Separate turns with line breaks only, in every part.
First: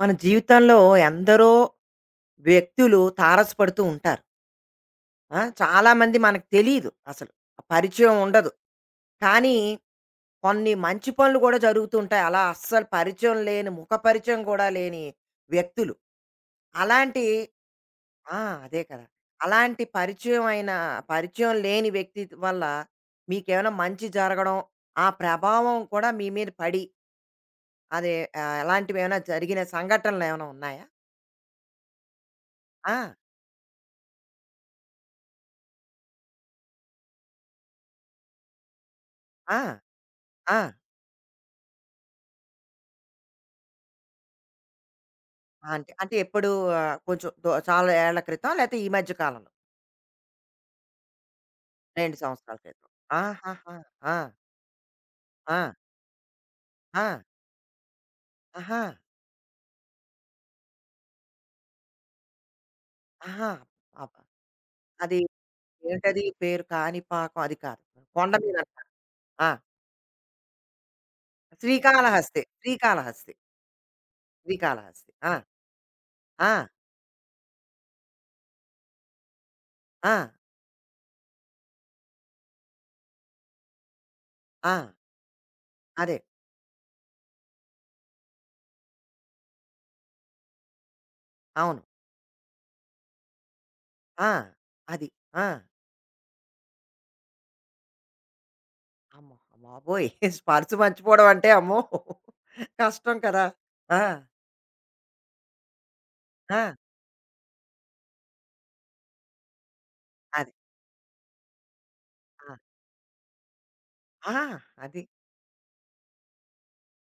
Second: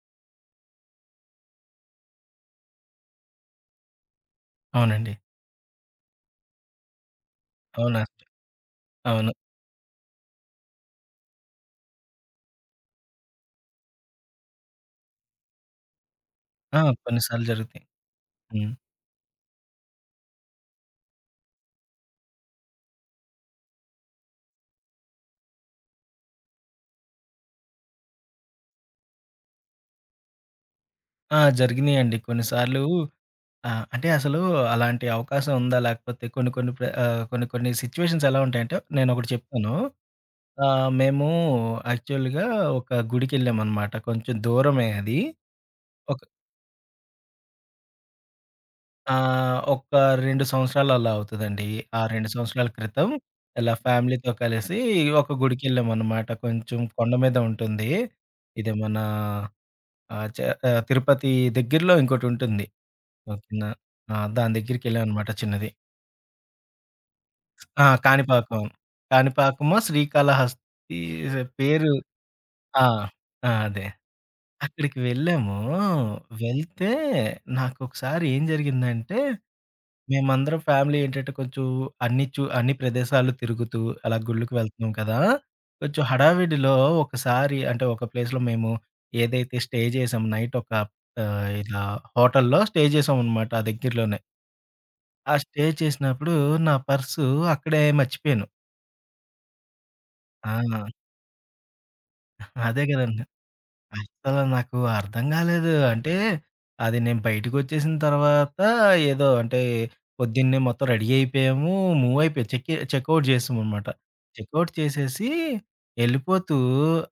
మన జీవితంలో ఎందరో వ్యక్తులు తారసపడుతూ ఉంటారు.
అవునండి.
చాలామంది మనకు తెలీదు అసలు. ఆ
అవునా?
పరిచయం ఉండదు.
అవును.
కానీ కొన్ని మంచి పనులు కూడా జరుగుతూ ఉంటాయి. అలా అస్సలు పరిచయం లేని, ముఖ పరిచయం కూడా లేని వ్యక్తులు.
ఆ! కొన్ని
అలాంటి
సార్లు జరుగుతాయి.
ఆ!
హ్మ్.
అదే కదా! అలాంటి పరిచయం అయిన పరిచయం లేని వ్యక్తి వల్ల మీకేమైనా మంచి జరగడం, ఆ ప్రభావం కూడా మీ మీద పడి, అదే అలాంటివేమైనా జరిగిన సంఘటనలేమైనా ఉన్నాయా?
ఆ! జరిగినాయండి. కొన్ని సార్లు
ఆ!
అంటే అసలు అలాంటి అవకాశం ఉందా? లేకపోతే కొన్ని కొన్ని కొన్ని కొన్ని సిట్యుయేషన్స్ ఎలా ఉంటాయంటే నేనొకటి
ఆ!
చెప్తాను.
ఆ!
మేము యాక్చువల్‌గా ఒక గుడికెళ్ళామనమాట. కొంచెం దూరమే అది.
అంటే అంటే
ఒక
ఎప్పుడు కొంచెం దొ చాలా ఏళ్ల క్రితం లేతే ఈ మధ్య కాలంలో
ఒక 2 సంవత్సరాలు అలా అవుతదండి. ఆ
2
2
సంవత్సరాల
సంవత్సరాల
క్రితం.
క్రితం ఇలా
ఆహాహా! ఆ!
ఫ్యామిలీతో కలిసి ఒక
ఆ!
గుడికెళ్ళామనమాట. కొంచెం కొండ
ఆ!
మీద ఉంటుంది. ఇది
ఆహా!
మన ఆ! చ తిరుపతి దగ్గరలో ఇంకోటుంటుంది. ఓహ్!
ఆహా!
కింద ఆ!
అబ్బా!
దాని
అది
దగ్గరికెళ్ళామనమాట చిన్నది.
ఏంటది పేరు? కాణిపాకం అది కాదు.
ఆ!
కొండ మీద
కాణిపాకం.
అంటారు. ఆ!
కాణిపాకమో, శ్రీకాళహస్తి పేరు
శ్రీకాళహస్తి.
ఆ!
శ్రీకాళహస్తి.
ఆ! అదే. అక్కడికి
శ్రీకాళహస్తి. ఆ!
వెళ్ళాము.
ఆ!
వెళ్తే నాకొకసారి ఏం జరిగిందంటే
ఆ!
మేమందరం ఫ్యామిలీ ఏంటంటే కొంచెం అన్ని ప్రదేశాలు తిరుగుతూ అలా గుళ్ళకి
ఆ!
వెళ్తున్నాం కదా! కొంచెం
అదే.
హడావిడిలో ఒకసారి అంటే ఒక ప్లేస్‌లో మేము ఏదైతే స్టే చేసామో నైట్ ఒక ఇలా
అవును.
హోటల్‌లో స్టే చేసామనమాట ఆ దగ్గరలోనే.
ఆ! అది.
ఆ
ఆ!
స్టే చేసినప్పుడు నా పర్సు అక్కడే మర్చిపోయాను.
అమ్మో! బాబోయ్!
ఆ!
స్పర్శ మర్చిపోవడం అంటే అమ్మో!
అదే
కష్టం
కదండీ.
కదా! ఆ!
అస్సల నాకు అర్థం గాలేదు. అంటే,
ఆ!
అది నేను బయటికొచ్చేసిన తర్వాత ఏదో అంటే,
అది.
పొద్దున్నే మొత్తం రెడీ అయిపోయాము. మూవ్ అయిపోయా
ఆ!
చెక్కి చెకౌట్ జేశామనమాట.
ఆ!
చెకౌట్
అది.
చేసేసి ఎళ్ళిపోతూ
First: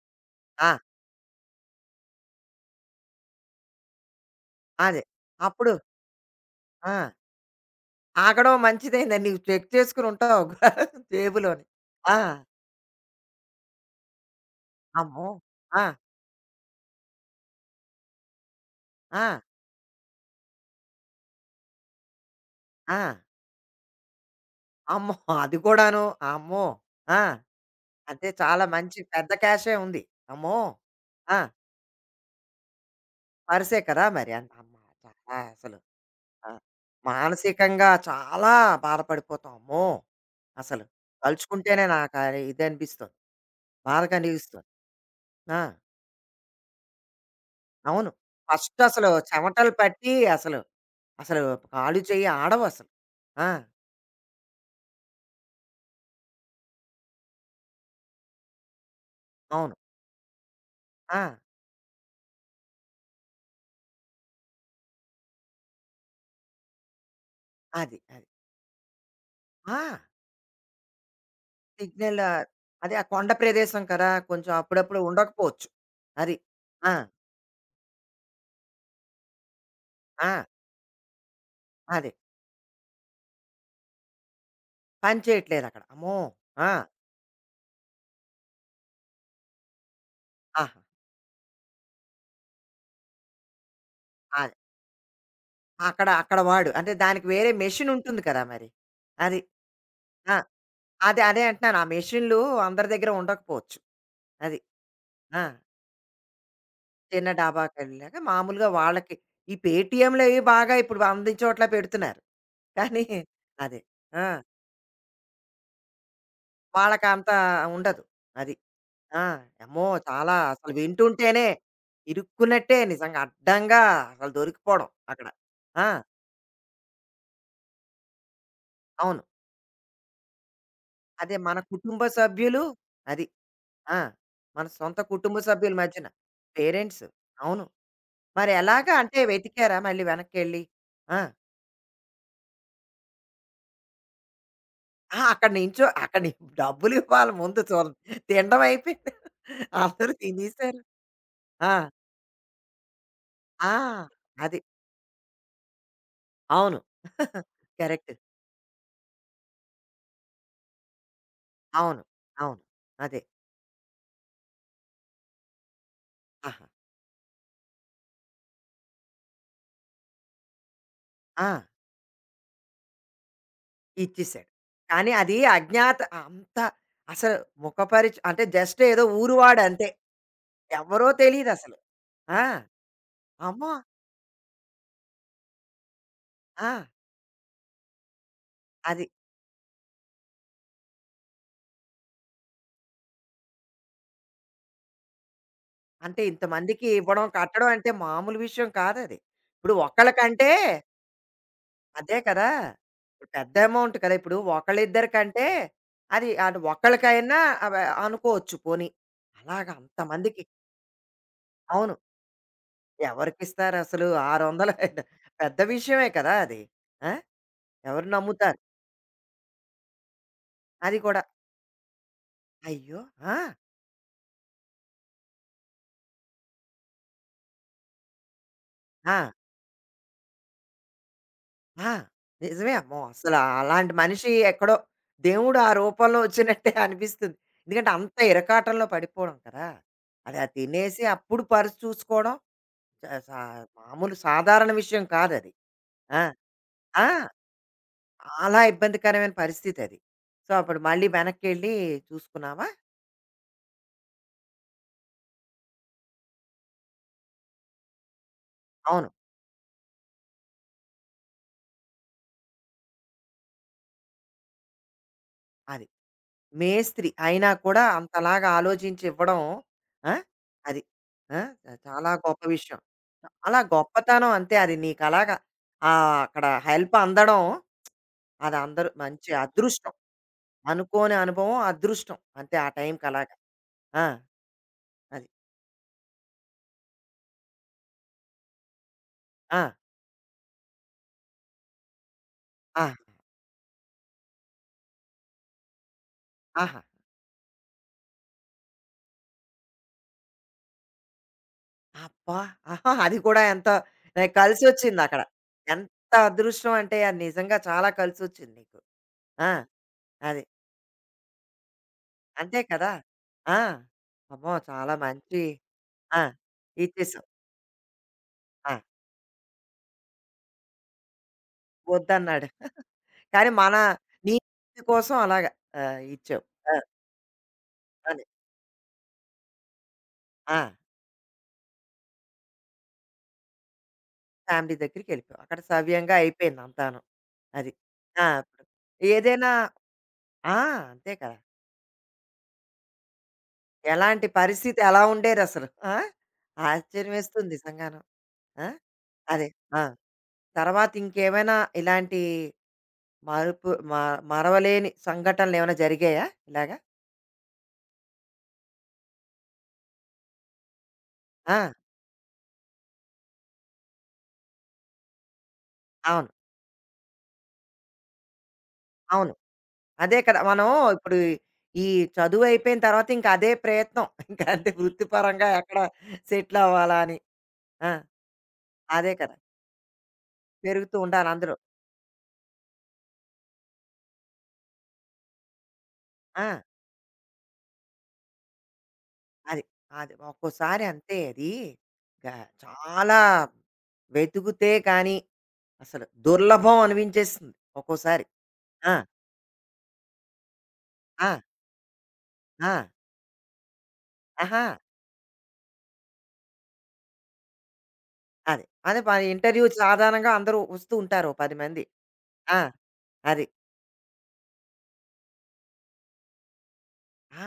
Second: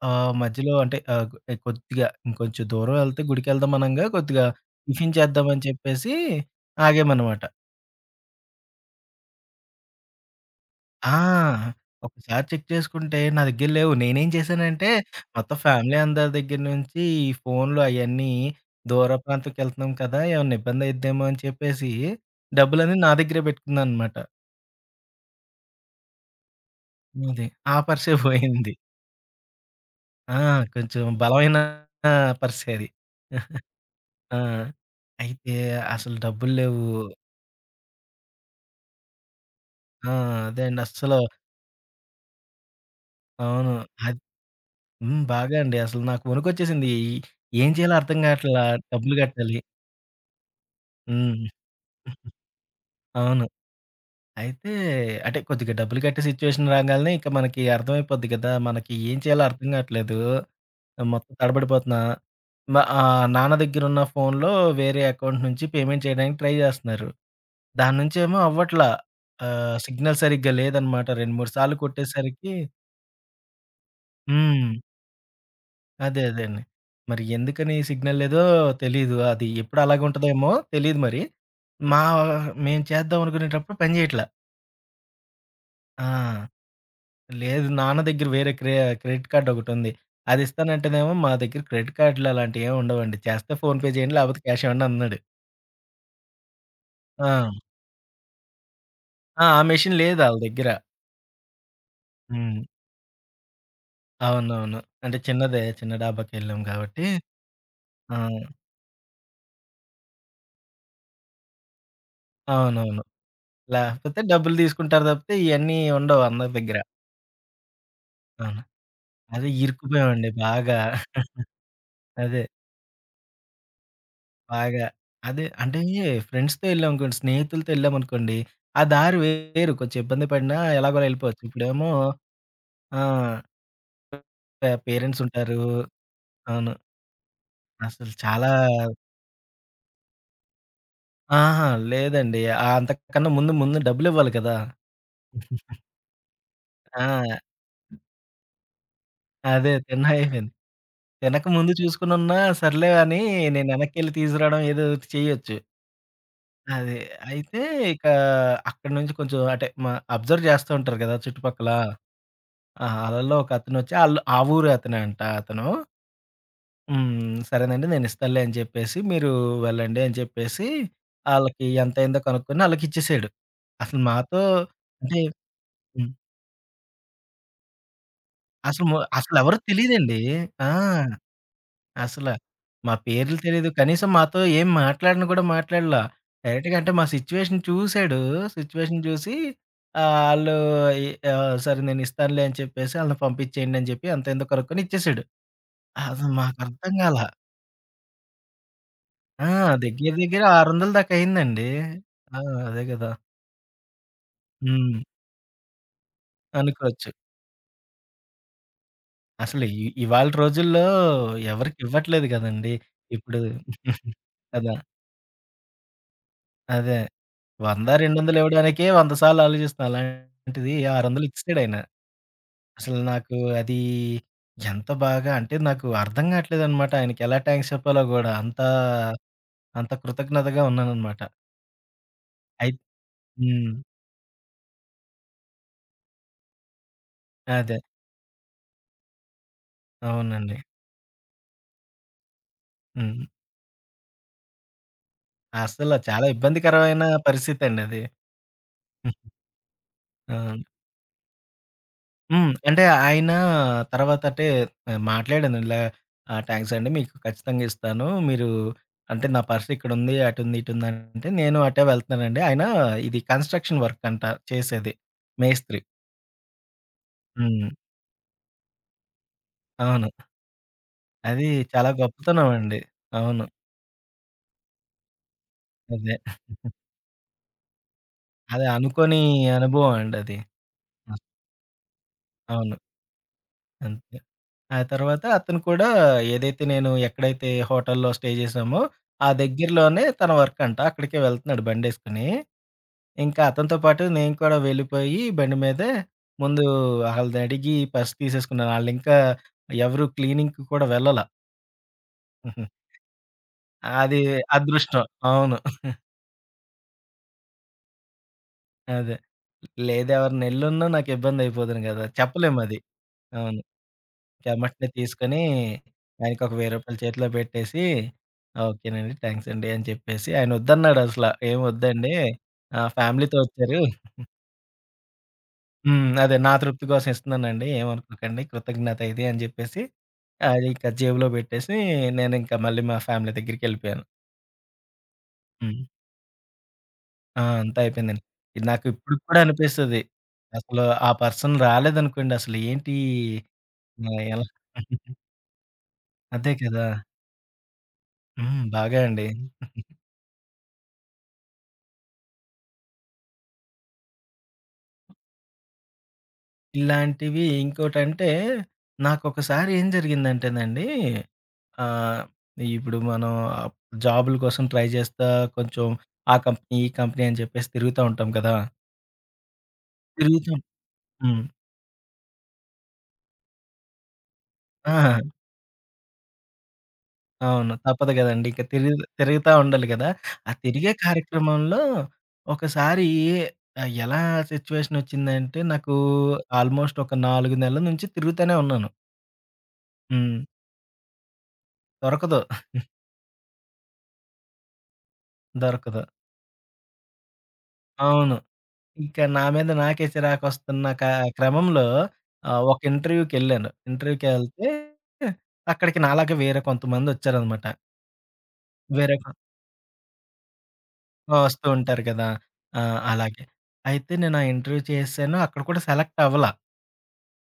ఆ!
మధ్యలో అంటే ఆహ్, కొ కొద్దిగా ఇంకొంచెం దూరం ఎళ్తే గుడికెళ్దాం అనంగా కొద్దిగా
అదే.
టిఫిన్ చేద్దామని
అప్పుడు
చెప్పేసి
ఆ!
ఆగామనమాట.
ఆగడం మంచిదేలే నీవు చెక్ చేసుకొని ఉంటావు
ఆ!
జేబులోని. ఆ!
ఒకసారి చెక్ చేసుకుంటే నా దగ్గర లేవు. నేనేం చేశానంటే
అమ్మో!
మొత్తం
ఆ!
ఫ్యామిలీ అందరి దగ్గర నుంచి ఈ ఫోన్‌లు అయన్నీ దూర
ఆ!
ప్రాంతంకెళ్తున్నాం కదా! ఏమన్నా ఇబ్బందయిద్దేమో అని చెప్పేసి డబ్బులన్నీ
ఆ!
నా దగ్గరే పెట్టుకున్నాననమాట.
అమ్మో! అది కూడాను. అమ్మో! ఆ!
అది. ఆ పర్సే
అంటే చాలా
పోయింది.
మంచి పెద్ద క్యాషే ఉంది.
ఆ!
అమ్మో!
కొంచెం
ఆ!
బలమైన పర్సే అది.
పర్సే కదా మరి.
ఆ!
అన్ అమ్మ! చాలా
అయితే
అసలు.
అసలు
ఆ!
డబ్బులు లేవు.
మానసికంగా చాలా బాధపడిపోతాం. అమ్మో!
ఆ! అదే అండి.
అసలు
అస్సలు
తలుచుకుంటేనే నాకు అది ఇదనిపిస్తుంది.
అవును.
బాధ
అది
కలిగిస్తుంది.
హ్మ్. బాగా
ఆ!
అండి. అసలు నాకు వణుకొచ్చేసింది. ఏం చేయాలో
అవును.
అర్థం కావట్లా
ఫస్ట్ అసలు
డబ్బులు కట్టాలి.
చెమటలు పట్టి అసలు అసలు
హ్మ్.
కాలు చెయ్యి ఆడవసలు.
అవును.
ఆ!
అయితే అంటే కొద్దిగా డబ్బులు కట్టే సిచ్యువేషన్ రాగాల్నే ఇక మనకి అర్థమైపోద్ది కదా! మనకి ఏం చేయాలో అర్థం
అవును.
గాట్లేదు.
ఆ!
మొత్తం తడబడిపోతున్నా. మ నాన్న దగ్గరున్న ఫోన్‌లో వేరే అకౌంట్ నుంచి పేమెంట్ చేయడానికి ట్రై జేస్తున్నారు. దాని
అది.
నుంచేమో అవ్వట్లా.
ఆ!
సిగ్నల్ సరిగ్గా లేదనమాట. 2, 3 సార్లు
సిగ్నల్
కొట్టేసరికి
అదే ఆ కొండ ప్రదేశం కదా! కొంచెం
హ్మ్.
అప్పుడప్పుడు ఉండకపోవచ్చు.
అదే.
అది.
అదే అండి.
ఆ!
మరి ఎందుకని సిగ్నల్ లేదో తెలీదు. అది ఎప్పుడు అలాగే
ఆ!
ఉంటదేమో తెలీదు మరి. మా
అదే.
మేము చేద్దాం అనుకునేటప్పుడు పని జేయట్లా.
పని చేయట్లేదక్కడ.
ఆ!
అమ్మో! ఆ!
లేదు. నాన్న దగ్గర వేరే క్రెడిట్ కార్డ్ ఒకటుంది. అది
ఆహా!
ఇస్తానంటేనేమో మా దగ్గర క్రెడిట్ కార్డ్‌లు అలాంటివి ఏమి ఉండవండి. చేస్తే ఫోన్‌పే చేయండి లేకపోతే
అదే.
క్యాష్ ఇవ్వండి అన్నాడు.
అక్కడ అక్కడ వాడు. అంటే దానికి
ఆ!
వేరే మెషీనుంటుంది కదా మరి. అది.
ఆ! ఆ మెషిన్ లేదు
ఆ!
ఆళ్ళ దగ్గర.
అదే. అదే అంటున్నాను. ఆ మెషీన్‌లు
హ్మ్.
అందరి దగ్గర ఉండకపోవచ్చు. అది.
అవునవును. అంటే
ఆ!
చిన్నదే చిన్న డాబాకెళ్ళాం కాబట్టి.
చిన్న
ఆ!
డాబాకెళ్ళాక మామూలుగా వాళ్ళకి ఈ పేటీఎంలు అవి బాగా ఇప్పుడు అందిన చోట్ల పెడుతున్నారు.
అవునవును.
కానీ అదే.
లేకపోతే
ఆ!
డబ్బులు తీసుకుంటారు తప్పితే ఇయన్నీ ఉండవు అందరి దగ్గర.
వాళ్ళకంత ఉండదు. అది.
అవును.
ఆ!
అదే
అమ్మో!
ఇరుక్కుపోయామండి
చాలా అసలు
బాగా.
వింటుంటేనే
అదే
ఇరుక్కున్నట్టే నిజంగా అడ్డంగా అసలు
బాగా.
దొరికిపోవడం అక్కడ.
అదే అంటే
ఆ!
ఫ్రెండ్స్‌తో ఎళ్ళామనుకోండి, స్నేహితులతో ఎళ్ళామనుకోండి, ఆ దారి
అవును.
వేరు కొంచెం ఇబ్బంది పడినా ఎలాగోలా
అదే
ఎళ్ళిపోవచ్చు.
మన
ఇప్పుడేమో
కుటుంబ సభ్యులు
ఆ!
అది. ఆ! మన సొంత కుటుంబ
పేరెంట్సుంటారు.
సభ్యుల మధ్యన.
అవును.
పేరెంట్స్. అవును.
అసలు చాలా
మరి ఎలాగా అంటే వెతికారా మళ్ళీ వెనక్కెళ్ళి? ఆ!
అహా! లేదండి. అంతకన్నా ముందు ముందు డబ్బులివ్వాలి కదా!
ఆ! అక్కడ నించో అక్కడ ని డబ్బులివ్వాలి
ఆ!
ముందు చూడ తినడం అయిపోయింది.
అదే తినడం
అందరూ
అయిపోయింది.
తినేసారు.
తినకముందు
ఆ!
చూసుకొనున్నా సర్లే అని నేను
ఆ!
ఎనక్కెళ్ళి
అది.
తీసుకురావడం ఏదో ఒకటి చేయొచ్చు.
అవును.
అదే. అయితే ఇక
కరెక్ట్.
అక్కడి నుంచి కొంచెం అంటే అబ్జర్వ్ చేస్తూ ఉంటారు కదా! చుట్టుపక్కల.
అవును. అవును.
ఆ!
అదే.
అలల్లో ఒకతనొచ్చి ఆళ్ళు ఆ ఊరు అతనే అంట అతను.
ఆహా!
హ్మ్. సరేనండి నేనిస్తానులే అని జెప్పేసి, మీరు వెళ్ళండి అని జెప్పేసి,
ఆ!
ఆళ్ళకి ఎంతయిందో కనుక్కొని ఆళ్ళకిచ్చేసాడు. అసలు మాతో
ఇచ్చేసాడు. కానీ
అంటే
అది అజ్ఞాత
హ్మ్.
అంత అసలు ముఖపరిచ అంటే జస్ట్
అసలు మ
ఏదో
అసలెవరో
ఊరువాడంతే.
తెలీదండి. ఆ!
ఎవరో తెలీదసలు.
అసల
ఆ!
మా పేర్లు తెలీదు.
అమ్మో!
కనీసం మాతో ఏం మాట్లాడను గూడా మాట్లాడలా.
ఆ!
డైరెక్ట్‌గా అంటే మా సిచ్యువేషన్ చూసాడు. సిచ్యువేషన్
అది.
చూసి ఆహ్, ఆళ్ళు ఈ ఆహ్, సరే నేనిస్తానులే అని చెప్పేసి ఆళ్ళని పంపించేయండి అని జెప్పి ఎంతయిందో కనుక్కొని ఇచ్చేసాడు.
అంటే
అసలు
ఇంతమందికి
మాకర్థం గాల.
ఇవ్వడం, కట్టడం అంటే మామూలు విషయం కాదది.
ఆ!
ఇప్పుడు
దగ్గర దగ్గర
ఒకళ్ళకంటే
600 దాకా అయిందండి.
అదే
ఆ!
కదా!
అదే గదా!
ఇప్పుడు పెద్ద అమౌంట్ కదా! ఇప్పుడు
హ్మ్.
ఒకళ్ళిద్దరికంటే అది అటు
అనుకోవచ్చు.
ఒక్కళ్ళకైనా అవ అనుకోవచ్చు పోనీ.
అసలు
అలాగా
ఇవాళ
అంతమందికి
రోజుల్లో ఎవరికీ
అవును.
ఇవ్వట్లేదు గదండీ. ఇప్పుడు
ఎవరికిస్తారసలు
కదా!
600 పెద్ద విషయమే కదా అది.
అదే.
ఆ!
100,
ఎవరు
200
నమ్ముతారు?
ఇవ్వడానికే 100 సార్లు ఆలోచిస్తున్నా. అలాంటిది
అది కూడా
600 ఇచ్చేసాడాయన. అసలు
అయ్యో!
నాకు
ఆ!
అది ఎంత బాగా అంటే నాకు అర్థం గాట్లేదనమాట. ఆయనకెలా థాంక్స్ చెప్పాలో గూడా. అంత,
ఆ!
అంత కృతజ్ఞతగా ఉన్నాననమాట.
ఆ!
అయి
నిజమే అమ్మో! అసలు
హ్మ్.
అలాంటి మనిషి ఎక్కడో దేవుడు ఆ రూపంలో వచ్చినట్టే అనిపిస్తుంది.
అదే.
ఎందుకంటే అంత ఇరకాటంలో పడిపోవడం కదా! అది ఆ
అవునండి.
తినేసి అప్పుడు పర్స్ చూసుకోవడం చ
హ్మ్.
సా మామూలు సాధారణ విషయం కాదది.
అసల
ఆ!
చాలా ఇబ్బందికరమైన
ఆ!
పరిస్థితండి అది.
చాలా ఇబ్బందికరమైన పరిస్థితది. సో,
అవును.
అప్పుడు మళ్ళీ వెనక్కెళ్ళి
హ్మ్.
చూసుకున్నావా?
అంటే ఆయన తర్వాత అంటే ఆ, మాట్లాడాను ఇలా టాక్స్ అండి మీకు ఖచ్చితంగా ఇస్తాను. మీరు
అవును.
అంటే నా పర్స్ ఇక్కడుంది, అటుంది, ఇటుంది అంటే నేను అటే వెళ్తున్నానండి. ఆయన ఇది కన్‌స్ట్రక్షన్ వర్క్ అంట చేసేది. మేస్త్రి.
అది. మేస్త్రి అయినా
హ్మ్.
కూడా అంతలాగా ఆలోచించి ఇవ్వడం
అవును.
ఆ! అది. ఆ!
అది చాలా
చాలా గొప్ప
గొప్పతనం
విషయం.
అండి. అవును.
చాలా గొప్పతనం అంతే అది నీకలాగా
అదే.
అక్కడ హెల్ప్ అందడం అది
అది
అందరూ
అనుకోని
మంచి
అనుభవం
అదృష్టం.
అండి అది.
అనుకోని అనుభవం, అదృష్టం. అంతే ఆ
అవును.
టైంకలాగా. ఆ!
అంతే. ఆ తర్వాత
అది.
అతను కూడా ఏదైతే నేను ఎక్కడైతే హోటల్‌లో స్టే చేసామో, ఆ
ఆ!
దగ్గరలోనే తన వర్క్ అంట. అక్కడికే వెళ్తున్నాడు బండేసుకొని.
ఆహా!
ఇంకా అతనితో పాటు నేను కూడా వెళ్ళిపోయి బండి మీదే ముందు
ఆహా!
ఆళ్ళని అడిగి పర్స్ తీసేసుకున్నాను. ఆళ్ళింకా ఎవరు క్లీనింగ్‌కి కూడా వెళ్ళల.
అబ్బా!
హుహు.
ఆహా! అది కూడా ఎంత
అది
ఎ
అదృష్టం.
కలిసొచ్చిందక్కడ.
అవును.
ఎంత అదృష్టం అంటే అది నిజంగా చాలా కలిసొచ్చింది నీకు.
అదే.
ఆ! అది.
లేదెవరైనా ఎళ్ళున్నా నాకు ఇబ్బందయిపోదును గదా!
అంతే
చెప్పలేమది.
కదా!
అవును.
ఆ! అమ్మో!
ఎమ్మటనే
చాలా
తీసుకొని
మంచి ఆ!
ఆయనకి ఒక రూ. 1000
ఇచ్చేసావు.
చేతిలో పెట్టేసి,
ఆ!
"ఓకేనండి. థాంక్స్ అండి" అని చెప్పేసి ఆయన వద్దన్నాడు అసల. "ఏం వద్దండి.
వద్దన్నాడు.
ఫ్యామిలీతో
కానీ మన
వచ్చారు.
నీ కోసం అలాగా
హ్మ్. అదే
ఇచ్చావు.
నా
ఆ!
తృప్తి కోసం ఇస్తున్నానండి.
అది.
ఏమనుకోకండి. కృతజ్ఞత ఇది" అని చెప్పేసి
ఆ!
అది ఇంకా జేబులో పెట్టేసి నేనింకా మళ్ళీ మా ఫ్యామిలీ దగ్గరికెళ్ళిపోయాను.
ఫ్యామిలీ దగ్గరికెళ్ళిపోయావు. అక్కడ
హ్మ్.
సవ్యంగా అయిపోయింది అంతాను.
ఆ!
అది.
అంతా అయిపోయిందండి.
ఆ! ఇప్పుడు
ఇది నాకు ఇప్పటికి కూడా
ఏదైనా
అనిపిస్తది.
ఆ!
అసలు ఆ
అంతే కదా!
పర్సన్ రాలేదనుకోండి అసలు ఏంటి
ఎలాంటి
ఎలా
పరిస్థితి ఎలా ఉండేదసలు? ఆ!
అదే కదా!
ఆశ్చర్యమేస్తుంది నిజంగాను.
హ్మ్.
ఆ!
బాగా అండి.
అదే. ఆ! తర్వాత ఇంకేమైనా ఇలాంటి మరుపు మ మరవలేని సంఘటనలేమైనా జరిగాయా ఇలాగ?
ఇలాంటివి ఇంకోటంటే, నాకొకసారి ఏం జరిగిందంటేనండి,
ఆ!
ఆహ్, ఇప్పుడు మనం జాబుల కోసం ట్రై చేస్తా కొంచెం
అవును.
ఆ కంపెనీ, ఈ కంపెనీ అని చెప్పేసి తిరుగుతా ఉంటాం కదా!
అవును. అదే కదా!
తిరుగుతాం
మనం ఇప్పుడు
హ్మ్.
ఈ చదువయిపోయిన తర్వాత ఇంక అదే ప్రయత్నం. ఇంక అంతే
ఆ!
వృత్తిపరంగా ఎక్కడ సెటిల్ అవ్వాలా అని.
అవును.
ఆ!
తప్పదు కదండీ. ఇక
అదే కదా!
తిరుగుతా ఉండాలి కదా! ఆ తిరిగే
పెరుగుతూ ఉండాలి అందరూ.
కార్యక్రమంలో ఒకసారి ఎలా సిచ్యువేషనొచ్చిందంటే, నాకు
ఆ!
ఆల్మోస్ట్ ఒక 4 నెలల నుంచి తిరుగుతానే ఉన్నాను.
అది. అది.
హ్మ్.
ఒక్కోసారి అంతే అది. గ
దొరకదు.
చాలా వెతుకుతే కానీ
దొరకదు.
అసలు దుర్లభం అనిపించేస్తుంది ఒక్కోసారి.
అవును.
ఆ!
ఇంకా నా మీద నాకే చిరాకొస్తున్న
ఆ!
క్రమంలో
ఆ!
ఒక ఇంటర్వ్యూకెళ్ళాను.
ఆహా!
ఇంటర్వ్యూకెళ్తే అక్కడికి నాలాగా వేరే కొంతమందొచ్చారనమాట.
అది. అదే
వేరే
మరి
కొ
ఇంటర్వ్యూ సాధారణంగా అందరూ వస్తూ ఉంటారు.
ఆ!
ఓ 10
వస్తూ
మంది.
ఉంటారు కదా!
ఆ!
ఆ! అలాగే.
అది.
అయితే నేను ఆ ఇంటర్వ్యూ చేశాను. అక్కడ కూడా సెలెక్ట్ అవ్వలా.
ఆ!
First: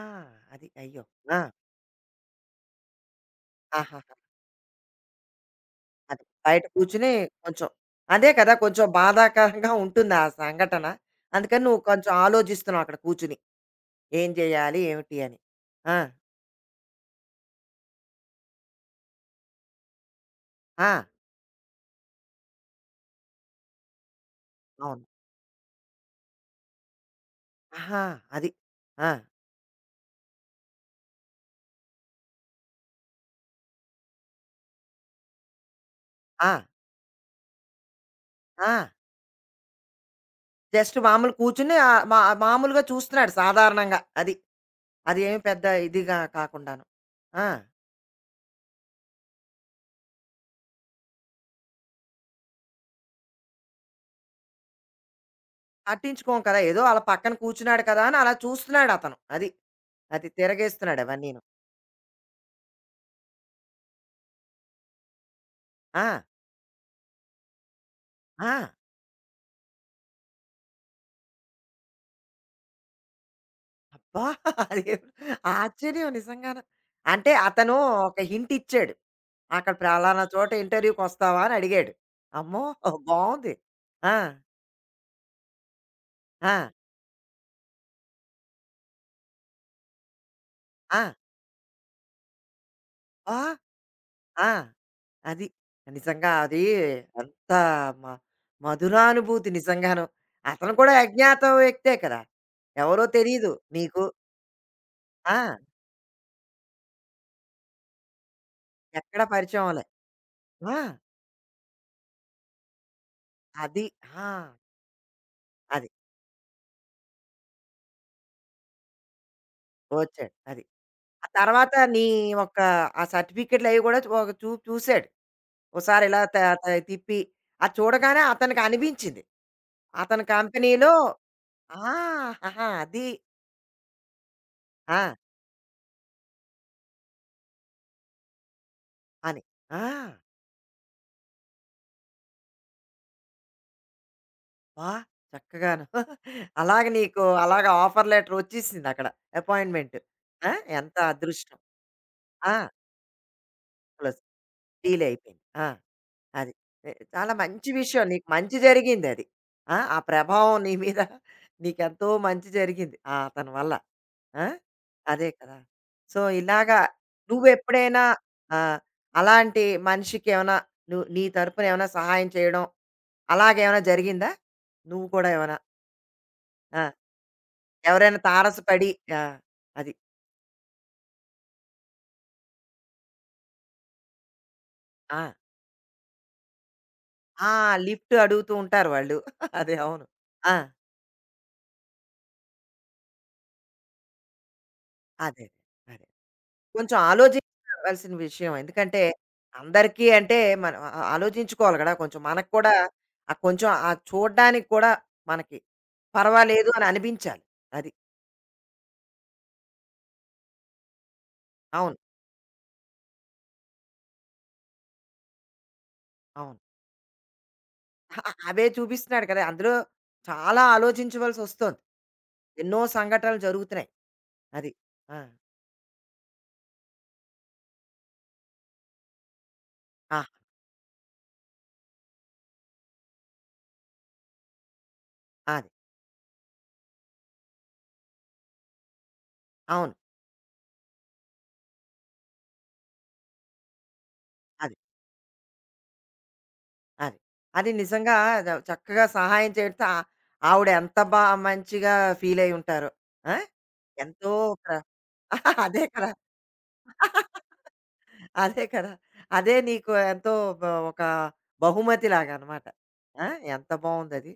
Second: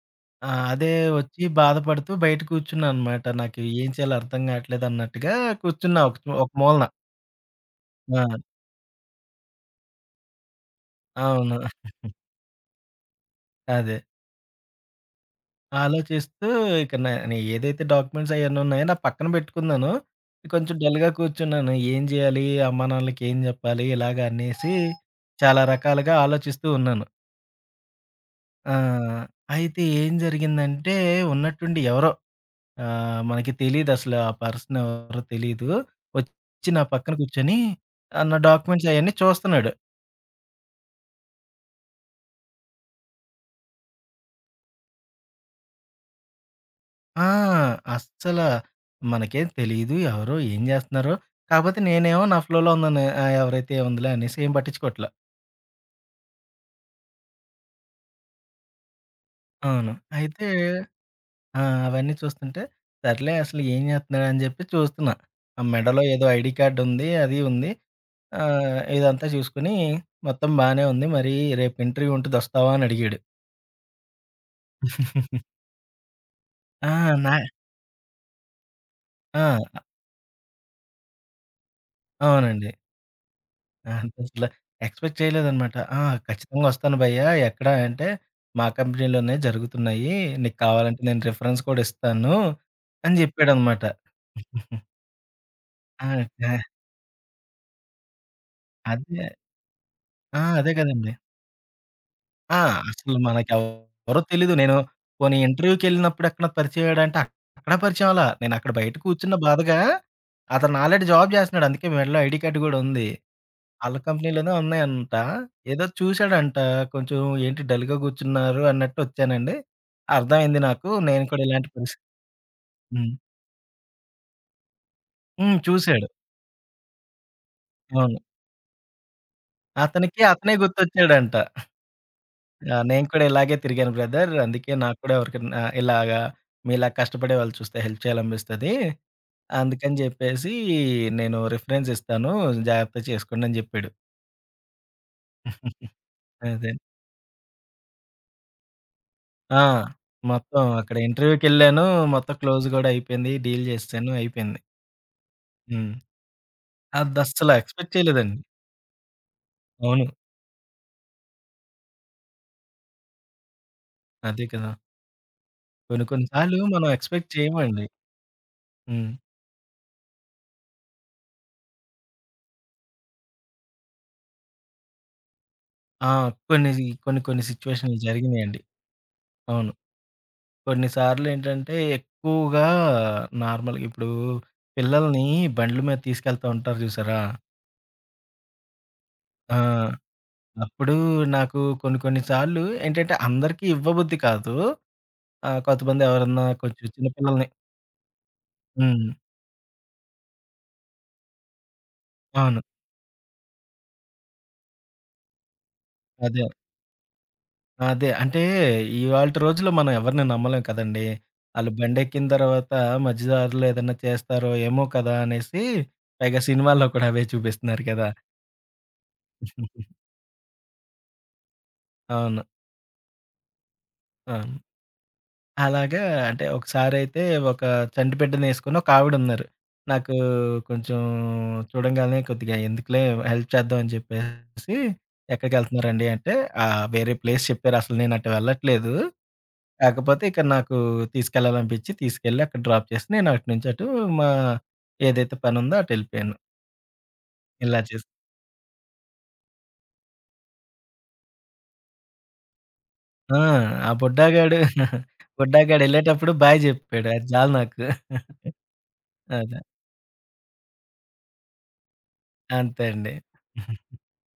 ఆ!
అది.
అదే
అయ్యో! ఆ!
వచ్చి బాధపడుతూ బయట కూర్చున్నాననమాట. నాకు ఏం
ఆహాహా!
చేయాలో అర్థం కావట్లేదు అన్నట్టుగా కూర్చున్నా ఒక
అది.
ఒక
బయట
మూలన.
కూర్చొని కొంచెం
ఆ!
అదే కదా! కొంచెం బాధాకరంగా ఉంటుంది ఆ సంఘటన.
అవును.
అందుకని నువ్వు కొంచెం ఆలోచిస్తున్నావు అక్కడ కూర్చొని.
అదే.
ఏం చేయాలి? ఏమిటి అని? ఆ!
ఆలోచిస్తూ ఇక నే నే ఏదైతే డాక్యుమెంట్స్ అయన్నీ ఉన్నాయో నా పక్కన పెట్టుకున్నాను. కొంచెం
ఆ!
డల్‌గా కూర్చున్నాను. ఏం జేయాలి? అమ్మానాన్నలకి ఏం జెప్పాలి? ఇలాగ అనేసి
అవును.
చాలా రకాలుగా ఆలోచిస్తూ ఉన్నాను.
ఆహా! అది.
ఆ!
ఆ!
అయితే ఏం జరిగిందంటే ఉన్నట్టుండి ఎవరో మనకి తెలీదసలు ఆ పర్సన్ ఎవరో తెలీదు.
ఆ!
ఒచ్చి నా పక్కన కూర్చొని నా
ఆ!
డాక్యుమెంట్స్ అయన్నీ చూస్తున్నాడు.
జస్ట్ మామూలు కూర్చుని మా మామూలుగా చూస్తున్నాడు సాధారణంగా. అది. అది ఏమి పెద్ద ఇదిగా కాకుండాను.
ఆ!
ఆ!
అస్సల మనకేం తెలీదు. ఎవరో ఏం జేస్తున్నారో. కాపోతే నేనేమో నా ఫ్లోలో ఉన్నాను. ఆ! ఎవరైతే ఏముందిలే అనేసి ఏం పట్టించుకోవట్ల.
పట్టించుకోం కదా! ఏదో అలా పక్కన కూర్చున్నాడు కదా! అని అలా చూస్తున్నాడతను. అది.
అవును.
అది
అయితే
తిరగేస్తున్నాడు అవన్నీను.
ఆ! అవన్నీ చూస్తుంటే సర్లే అసలు ఏం జేస్తున్నాడు అని జెప్పి చూస్తున్నా. ఆ మెడలో
ఆ!
ఏదో ఐడీ కార్డ్ ఉంది. అది ఉంది.
ఆ!
ఇదంతా చూసుకొని మొత్తం బానే ఉంది. మరి రేపు ఇంటర్వ్యూ ఉంటది వస్తావా? అని అడిగాడు.
అబ్బా! అదే ఆశ్చర్యం నిజంగాను.
ఆ!
అంటే
నా
అతను ఒక హింట్ ఇచ్చాడు. అక్కడ
ఆ!
పలానా చోట ఇంటర్వ్యూకొస్తావా అని అడిగాడు. అమ్మో!
అవునండి.
బావుంది. ఆ!
అంటే అసల ఎక్స్‌పెక్ట్ చేయలేదనమాట. ఆ! ఖచ్చితంగా
ఆ!
వస్తాను భయ్యా ఎక్కడ అంటే, మా కంపెనీలోనే జరుగుతున్నాయి. నీకు కావాలంటే
ఆ!
నేను రిఫరెన్స్ కూడా ఇస్తాను అని
ఆ!
జెప్పాడనమాట.
ఆ! అది.
ఆ!
నిజంగా
ఆ!
అది ఎంత మ
అదే.
మధురానుభూతి నిజంగాను.
ఆ! అదే
అతను కూడా
గదండీ.
అజ్ఞాత వ్యక్తే కదా!
ఆ!
ఎవరో
అసలు
తెలీదు నీకు.
మనకెవ్వరో తెలీదు. నేను పోనీ
ఆ!
ఇంటర్వ్యూకెళ్ళినప్పుడు ఎక్కడ పరిచయమయ్యాడంటే అక్కడ పరిచయం అవ్వలా. నేనక్కడ బయట
ఎక్కడ
కూర్చున్న
పరిచయం
బాధగా
అవ్వలే.
అతను
ఆ!
ఆల్రెడీ జాబ్ జేస్తున్నాడు. అందుకే మెడలో ఐడీ కార్డ్ గూడా ఉంది.
అది.
ఆళ్ళ
ఆ!
కంపెనీలోనే ఉన్నాయంట. ఏదో
అది.
చూసాడంట. కొంచెం ఏంటి డల్‌గా కూర్చున్నారు అన్నట్టు వచ్చానండి.
వచ్చాడు.
అర్థమైంది
అది.
నాకు. నేను
ఆ
కూడా ఇలాంటి
తర్వాత
పరిస్థి
నీ యొక్క ఆ
హ్మ్.
సర్టిఫికేట్‌లయి కూడా చు ఒక చూపు చూసాడు.
హ్మ్.
ఓసారి
చూసాడు.
ఇలా త త తిప్పి అది
అవును.
చూడగానే అతనికి అనిపించింది.
అతనికి
అతని
అతనే
కంపెనీలో
గుర్తొచ్చాడంట.
ఆ! ఆహా!
ఆ! నేను
అది.
కూడా ఇలాగే తిరిగాను బ్రదర్. అందుకే నాకు
ఆ!
కూడా ఎవరికన్నా ఇలాగా మీలా కష్టపడే వాళ్ళు చూస్తే హెల్ప్ చేయాలనిపిస్తది.
అని. ఆ!
అందుకని జెప్పేసి నేను రిఫరెన్స్ ఇస్తాను. జాగ్రత్త చేసుకోండి అని జెప్పాడు.
ఆ! చక్కగాను.
అదే.
అలాగ నీకు అలాగ ఆఫర్ లెటర్ వచ్చేసింది అక్కడ.
ఆ!
అపాయింట్‌మెంట్. ఆ!
మొత్తం అక్కడ
ఎంత అదృష్టం.
ఇంటర్వ్యూకెళ్ళాను. మొత్తం
ఆ!
క్లోజ్ గూడా అయిపోయింది. డీల్ జేసేసాను.
ప్లస్
అయిపోయింది.
డీల్ అయిపోయింది. ఆ!
హ్మ్.
అది. ఎ చాలా
అదస్సల
మంచి
ఎక్స్‌పెక్ట్
విషయం. నీకు
చేయలేదండి.
మంచి జరిగిందది. ఆ! ఆ
అవును.
ప్రభావం నీ మీద నీకెంతో మంచి జరిగింది. ఆ! అతని వల్ల.
అదే
ఆ!
కదా!
అదే కదా!
కొన్ని
సో,
కొన్ని సార్లు
ఇలాగా
మనం ఎక్స్‌పెక్ట్ చేయమండి.
నువ్వెప్పుడైనా ఆహ్,
హ్మ్.
అలాంటి మనిషికేమైనా నువ్వు నీ తరపున ఏమైనా సహాయం చేయడం అలాగేమైనా జరిగిందా? నువ్వు కూడా ఏమైనా?
ఆ! కొన్ని
ఆ!
కొన్ని కొన్ని సిట్యుయేషన్‌లు
ఎవరైనా
జరిగినాయండి.
తారసపడి ఆ!
అవును.
అది.
కొన్ని సార్లేంటంటే ఎక్కువగా నార్మల్‌గా ఇప్పుడు
ఆ!
పిల్లల్ని బండ్ల మీద తీసుకెళ్తా ఉంటారు చూసారా?
ఆ! లిఫ్ట్ అడుగుతూ ఉంటారు వాళ్ళు.
ఆ!
అదే అవును. ఆ!
అప్పుడు నాకు కొన్ని కొన్ని సార్లు ఏంటంటే అందరికీ ఇవ్వబుద్ధి కాదు.
అదే.
కొంతమంది
అదే.
ఎవరన్నా కొంచెం
కొంచెం
చిన్న పిల్లల్ని
ఆలోచించవలసిన విషయం. ఎందుకంటే
హ్మ్.
అందరికీ అంటే మనం ఆ ఆలోచించుకోవాలి గదా! కొంచెం మనకు
అవును.
కూడా ఆ కొంచెం ఆ చూడ్డానికి కూడా మనకి
అదే.
పర్వాలేదు అని అనిపించాలి. అది.
అదే. అంటే ఇవాల్టి రోజుల్లో మనం ఎవరిని నమ్మలేం కదండీ. ఆళ్ళు
అవును.
బండెక్కిన తర్వాత మధ్య దారిలో ఏదన్నా చేస్తారో ఏమో కదా! అనేసి పైగా
అవును.
సినిమాల్లో కూడా అవే చూపిస్తున్నారు కదా!
ఆ- అవే చూపిస్తున్నాడు కదా! అందులో చాలా ఆలోచించవలసొస్తోంది.
అవును.
ఎన్నో సంఘటనలు జరుగుతున్నాయి.
అవును.
అది. ఆ!
అలాగా అంటే ఒకసారైతే ఒక చంటి బిడ్డనేసుకొని ఒక ఆవిడున్నారు. నాకు
ఆ!
కొంచెం చూడంగానే కొద్దిగా ఎందుకులే హెల్ప్ చేద్దాం అని చెప్పేసి,
అది.
"ఎక్కడికెళ్తున్నారండి" అంటే, "ఆ! వేరే ప్లేస్ చెప్పారు. అసలు నేనటు వెళ్ళట్లేదు."
అవును.
కాకపోతే ఇక నాకు తీసుకెళ్ళాలనిపించి తీసుకెళ్ళి అక్కడ డ్రాప్ చేసి నేను అటు నుంచి అటు మా
అది.
ఏదైతే పనుందో అటు వెళ్ళిపోయాను.
అది. అది
ఇలా చేసి
నిజంగా ద చక్కగా సహాయం చేస్తే ఆ ఆవిడ ఎంత బా మంచిగా ఫీలయ్యుంటారో. ఆ!
ఆ! ఆ
ఎంతో
బుడ్డాగాడు
ప్ర
బుడ్డాగాడు
అదే కదా!
ఎళ్ళేటప్పుడు బాయ్ జెప్పాడు. అది చాలు నాకు.
అదే కదా! అదే
అదే.
నీకు ఎంతో బ ఒక బహుమతిలాగా అనమాట.
అంతే అండి.
ఆ! ఎంత బావుందది.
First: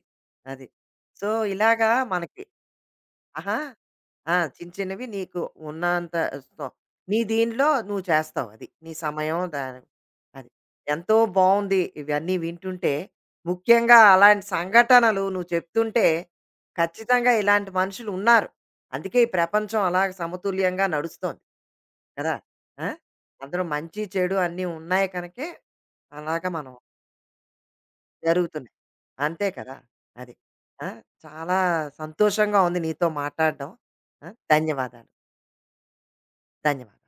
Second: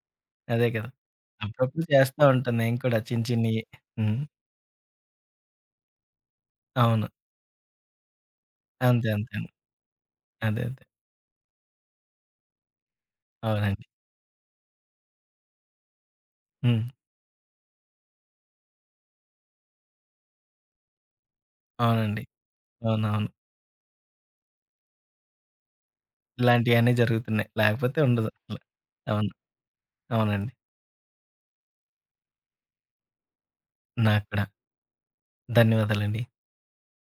అది.
అదే
అది
కదా!
సో,
అప్పుడప్పుడు
ఇలాగా
చేస్తా
మనకి
ఉంటాను నేను కూడా చిన్న
ఆహా!
చిన్నయి. హ్మ్.
ఆ! చిన్న చిన్నవి నీకు ఉన్నంత సో,
అవును.
నీ దీనిలో నువ్వు చేస్తావు అది. నీ
అంతే. అంతే.
సమయం
అండి.
దాని అది.
అదే. అదే.
ఎంతో బావుంది ఇవన్నీ వింటుంటే.
అవునండి.
ముఖ్యంగా అలాంటి సంఘటనలు నువ్వు చెప్తుంటే,
హ్మ్.
ఖచ్చితంగా ఇలాంటి మనుషులున్నారు. అందుకే ఈ ప్రపంచం అలాగ సమతుల్యంగా నడుస్తోంది.
అవునండి.
కదా! ఆ!
అవునవును.
అందులో మంచి చెడు అన్నీ ఉన్నాయి కనుకే అలాగ మనం
ఇలాంటియన్నీ జరుగుతున్నాయి. లేకపోతే ఉండదు అసలు.
జరుగుతున్నాయి.
అవును.
అంతే కదా! అది.
అవునండి.
ఆ! చాలా సంతోషంగా ఉంది నీతో మాట్లాడడం.
నాకు
ఆ!
కూడా.
ధన్యవాదాలు.
ధన్యవాదాలండి.
ధన్యవాదాలు.